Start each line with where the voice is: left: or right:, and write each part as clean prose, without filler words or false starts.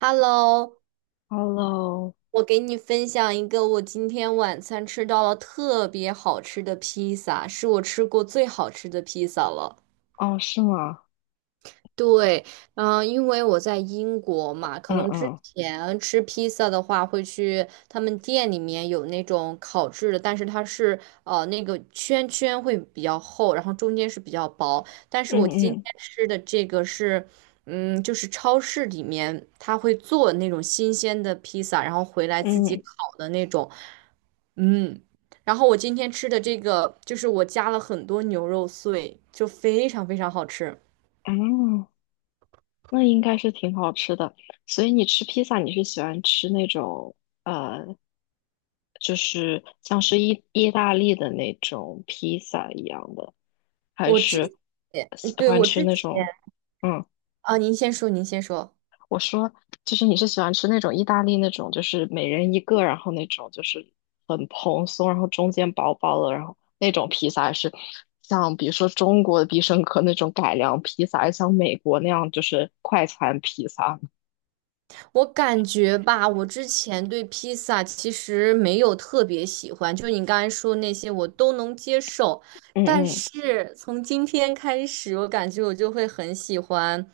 right: Hello，
left: Hello，
right: 我给你分享一个我今天晚餐吃到了特别好吃的披萨，是我吃过最好吃的披萨了。
left: 哦，是吗？
right: 对，因为我在英国嘛，可
left: 嗯
right: 能之
left: 嗯
right: 前吃披萨的话，会去他们店里面有那种烤制的，但是它是那个圈圈会比较厚，然后中间是比较薄。但是我今天
left: 嗯
right: 吃的这个是，嗯，就是超市里面他会做那种新鲜的披萨，然后回来自己
left: 嗯
right: 烤的那种，嗯。然后我今天吃的这个，就是我加了很多牛肉碎，就非常非常好吃。
left: 嗯，哦，那应该是挺好吃的。所以你吃披萨，你是喜欢吃那种呃，就是像是意大利的那种披萨一样的，还
right: 我之
left: 是
right: 前，
left: 喜
right: 对，
left: 欢
right: 我
left: 吃
right: 之
left: 那
right: 前
left: 种？嗯。
right: 啊，您先说，您先说。
left: 我说，就是你是喜欢吃那种意大利那种，就是每人一个，然后那种就是很蓬松，然后中间薄薄的，然后那种披萨，还是像比如说中国的必胜客那种改良披萨，还是像美国那样就是快餐披萨？
right: 我感觉吧，我之前对披萨其实没有特别喜欢，就你刚才说那些我都能接受，
left: 嗯
right: 但
left: 嗯
right: 是从今天开始，我感觉我就会很喜欢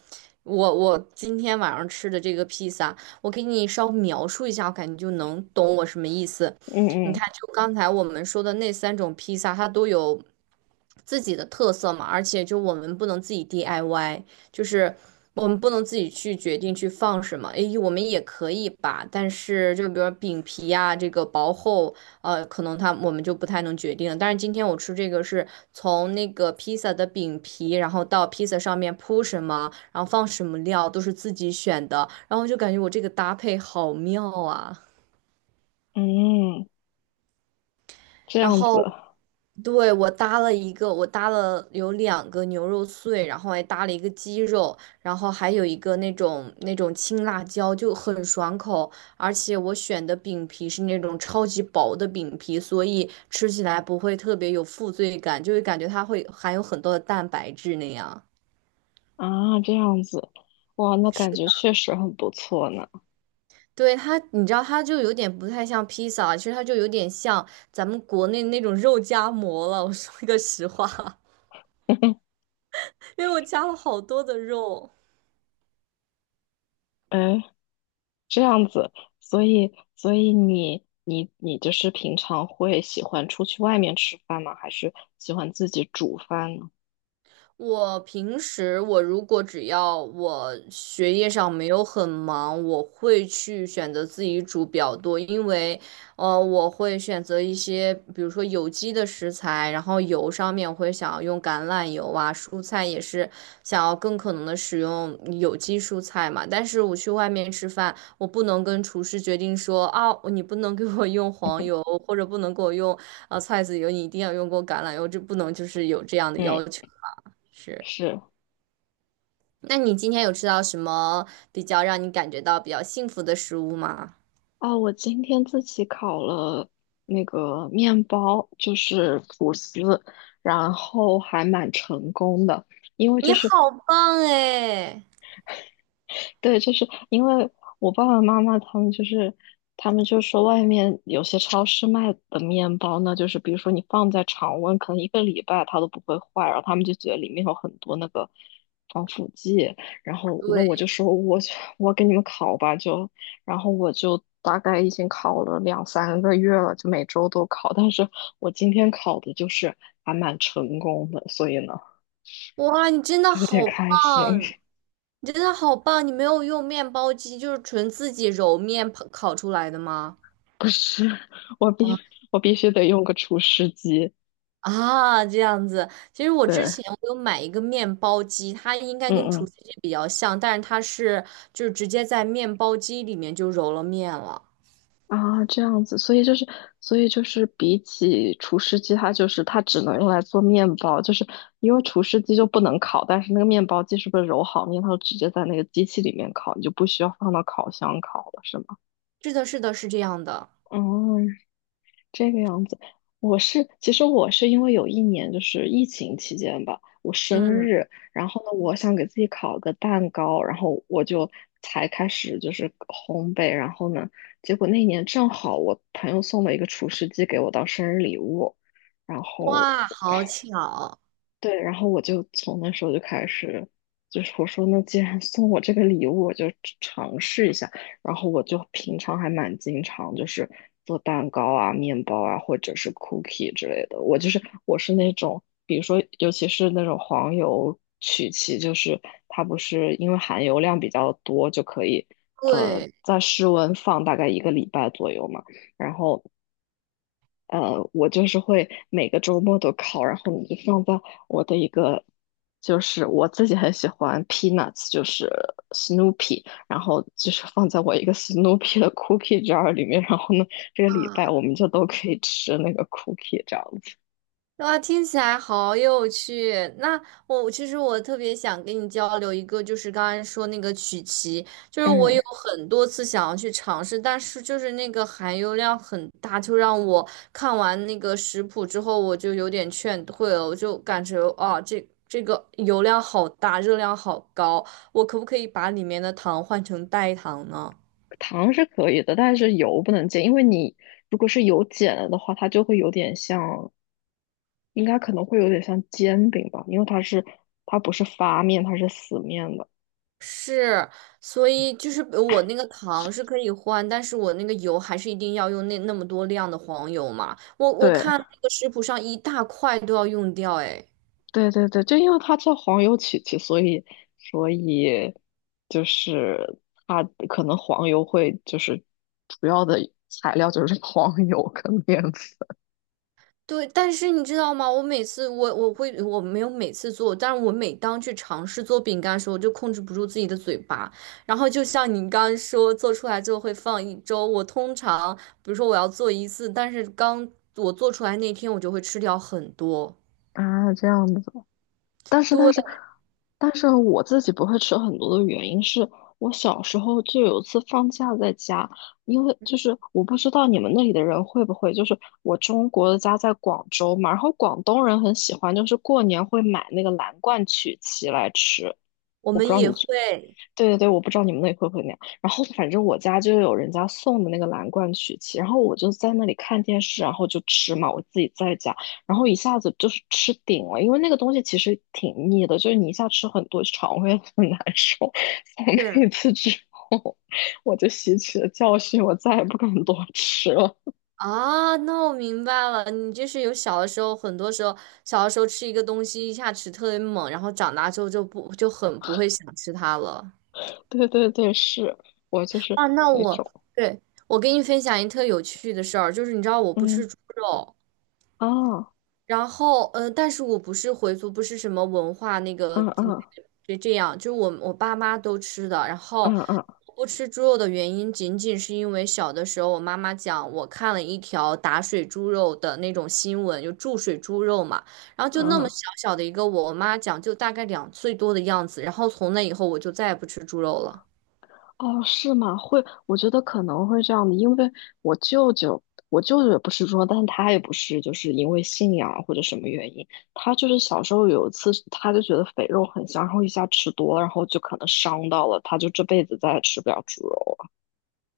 right: 我今天晚上吃的这个披萨。我给你稍微描述一下，我感觉就能懂我什么意思。你
left: 嗯
right: 看，就刚才我们说的那三种披萨，它都有自己的特色嘛，而且就我们不能自己 DIY。就是我们不能自己去决定去放什么，诶，我们也可以吧，但是就比如说饼皮呀、这个薄厚，可能它我们就不太能决定了，但是今天我吃这个是从那个披萨的饼皮，然后到披萨上面铺什么，然后放什么料，都是自己选的，然后就感觉我这个搭配好妙啊。
left: 嗯嗯，这
right: 然
left: 样子
right: 后对我搭了一个，我搭了有两个牛肉碎，然后还搭了一个鸡肉，然后还有一个那种青辣椒，就很爽口。而且我选的饼皮是那种超级薄的饼皮，所以吃起来不会特别有负罪感，就会感觉它会含有很多的蛋白质那样。
left: 啊，这样子，哇，那
right: 是，
left: 感觉确实很不错呢。
right: 对它，你知道它就有点不太像披萨，其实它就有点像咱们国内那种肉夹馍了。我说一个实话。因为我加了好多的肉。
left: 哎，这样子，所以你就是平常会喜欢出去外面吃饭吗？还是喜欢自己煮饭呢？
right: 我平时我如果只要我学业上没有很忙，我会去选择自己煮比较多，因为我会选择一些比如说有机的食材，然后油上面我会想要用橄榄油啊，蔬菜也是想要更可能的使用有机蔬菜嘛。但是我去外面吃饭，我不能跟厨师决定说啊，你不能给我用黄油，或者不能给我用菜籽油，你一定要用过橄榄油，这不能就是有这样的
left: 嗯，
right: 要求。是，
left: 是
right: 那你今天有吃到什么比较让你感觉到比较幸福的食物吗？
left: 哦，我今天自己烤了那个面包，就是吐司，然后还蛮成功的，因为就
right: 你
left: 是
right: 好棒哎！
left: 对，就是因为我爸爸妈妈他们就是，他们就说外面有些超市卖的面包呢，就是比如说你放在常温，可能一个礼拜它都不会坏，然后他们就觉得里面有很多那个防腐剂，然后那我
right: 对，
left: 就说我给你们烤吧，就然后我就大概已经烤了两三个月了，就每周都烤，但是我今天烤的就是还蛮成功的，所以呢
right: 哇，你真的
left: 就有点
right: 好棒，
left: 开心。
right: 你真的好棒！你没有用面包机，就是纯自己揉面烤出来的吗？
left: 不是，我必
right: 啊
left: 我必须得用个除湿机。
right: 啊，这样子。其实我之
left: 对，
right: 前我有买一个面包机，它应该跟
left: 嗯
right: 厨
left: 嗯
right: 师机比较像，但是它是就是直接在面包机里面就揉了面了。
left: 啊，这样子，所以就是，所以就是比起除湿机，它就是它只能用来做面包，就是因为除湿机就不能烤，但是那个面包机是不是揉好面，它就直接在那个机器里面烤，你就不需要放到烤箱烤了，是吗？
right: 是的，是的，是这样的。
left: 哦，这个样子，其实我是因为有一年就是疫情期间吧，我生
right: 嗯，
left: 日，然后呢，我想给自己烤个蛋糕，然后我就才开始就是烘焙，然后呢，结果那年正好我朋友送了一个厨师机给我当生日礼物，然后
right: 哇，好巧。
left: 对，然后我就从那时候就开始，就是我说那既然送我这个礼物，我就吃尝试一下。然后我就平常还蛮经常就是做蛋糕啊、面包啊，或者是 cookie 之类的。我是那种，比如说尤其是那种黄油曲奇，就是它不是因为含油量比较多，就可以
right: 对
left: 在室温放大概一个礼拜左右嘛。然后我就是会每个周末都烤，然后你就放在我的一个，就是我自己很喜欢 Peanuts，就是 Snoopy，然后就是放在我一个 Snoopy 的 cookie jar 里面，然后呢，这个礼拜
right: 啊，
left: 我们就都可以吃那个 cookie 这样子。
right: 哇，听起来好有趣。那我其实我特别想跟你交流一个，就是刚才说那个曲奇，就是我
left: 嗯，
right: 有很多次想要去尝试，但是就是那个含油量很大，就让我看完那个食谱之后，我就有点劝退了，我就感觉啊，这个油量好大，热量好高，我可不可以把里面的糖换成代糖呢？
left: 糖是可以的，但是油不能减，因为你如果是油减了的话，它就会有点像，应该可能会有点像煎饼吧，因为它不是发面，它是死面的。
right: 是，所以就是我那个糖是可以换，但是我那个油还是一定要用那那么多量的黄油嘛。我
left: 对。
right: 看那个食谱上一大块都要用掉，哎，
left: 对对对，就因为它叫黄油曲奇，所以就是它可能黄油会就是主要的材料就是 黄油跟面粉
right: 对。但是你知道吗？我没有每次做，但是我每当去尝试做饼干的时候，我就控制不住自己的嘴巴。然后就像你刚刚说，做出来之后会放一周。我通常比如说我要做一次，但是刚我做出来那天我就会吃掉很多。
left: 啊这样子。但是
right: 对，
left: 但是但是我自己不会吃很多的原因是我小时候就有一次放假在家，因为就是我不知道你们那里的人会不会，就是我中国的家在广州嘛，然后广东人很喜欢就是过年会买那个蓝罐曲奇来吃。
right: 我们也会。
left: 对对对，我不知道你们那里会不会那样。然后反正我家就有人家送的那个蓝罐曲奇，然后我就在那里看电视，然后就吃嘛，我自己在家，然后一下子就是吃顶了，因为那个东西其实挺腻的，就是你一下吃很多，肠胃很难受。从那
right: 是。
left: 一次之后，我就吸取了教训，我再也不敢多吃了。
right: 啊，那我明白了，你就是有小的时候，很多时候小的时候吃一个东西一下吃特别猛，然后长大之后就很不会想吃它了。
left: 对对对，是我就是
right: 啊，那
left: 那
right: 我，
left: 种，
right: 对，我给你分享一特有趣的事儿，就是你知道我不
left: 嗯
right: 吃猪肉，
left: 啊，
right: 然后嗯，但是我不是回族，不是什么文化那个
left: 嗯嗯
right: 这这样，就是我爸妈都吃的，然后
left: 嗯嗯
right: 不吃猪肉的原因，仅仅是因为小的时候，我妈妈讲，我看了一条打水猪肉的那种新闻，就注水猪肉嘛。然后就那么
left: 嗯。
right: 小小的一个我，我妈讲就大概两岁多的样子。然后从那以后，我就再也不吃猪肉了。
left: 哦，是吗？会，我觉得可能会这样的，因为我舅舅，我舅舅也不是说，但是他也不是，就是因为信仰或者什么原因，他就是小时候有一次，他就觉得肥肉很香，然后一下吃多了，然后就可能伤到了，他就这辈子再也吃不了猪肉了。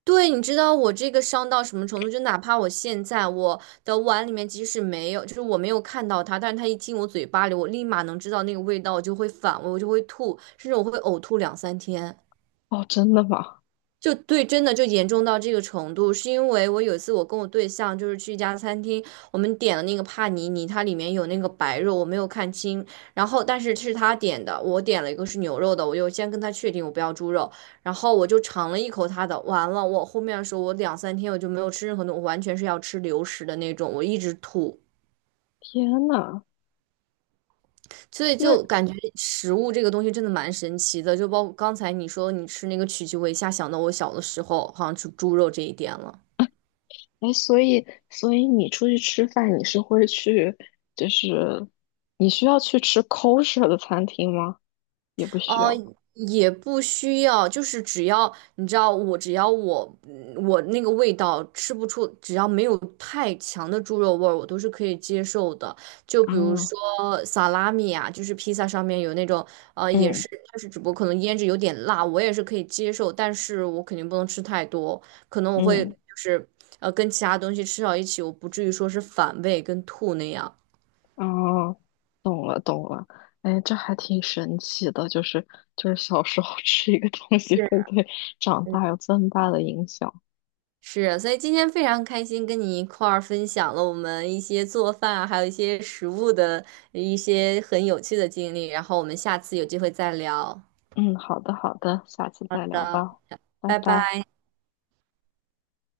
right: 对，你知道我这个伤到什么程度？就哪怕我现在我的碗里面即使没有，就是我没有看到它，但是它一进我嘴巴里，我立马能知道那个味道，我就会反胃，我就会吐，甚至我会呕吐两三天。
left: 哦，真的吗？
right: 就对，真的就严重到这个程度，是因为我有一次我跟我对象就是去一家餐厅，我们点了那个帕尼尼，它里面有那个白肉，我没有看清，然后但是是他点的，我点了一个是牛肉的，我就先跟他确定我不要猪肉，然后我就尝了一口他的，完了，我后面的时候我两三天我就没有吃任何东西，我完全是要吃流食的那种，我一直吐，
left: 天呐，
right: 所以
left: 那，
right: 就感觉食物这个东西真的蛮神奇的，就包括刚才你说你吃那个曲奇，我一下想到我小的时候好像吃猪肉这一点了。
left: 哎，所以你出去吃饭，你是会去，就是你需要去吃 kosher 的餐厅吗？也不需
right: 哦，
left: 要。
right: 也不需要，就是只要你知道我，只要我我那个味道吃不出，只要没有太强的猪肉味儿，我都是可以接受的。就比如
left: 啊，
right: 说萨拉米啊，就是披萨上面有那种也
left: 嗯
right: 是，但是只不过可能腌制有点辣，我也是可以接受，但是我肯定不能吃太多，可能我会就
left: 嗯。
right: 是跟其他东西吃到一起，我不至于说是反胃跟吐那样。
left: 哦，懂了懂了，哎，这还挺神奇的，就是小时候 吃一个东西会对长
right: 是
left: 大有这么大的影响。
right: 是，所以今天非常开心跟你一块儿分享了我们一些做饭啊，还有一些食物的一些很有趣的经历，然后我们下次有机会再聊。
left: 嗯，好的好的，下次
right: 好
left: 再聊
right: 的，
left: 吧，拜
right: 拜
left: 拜。
right: 拜。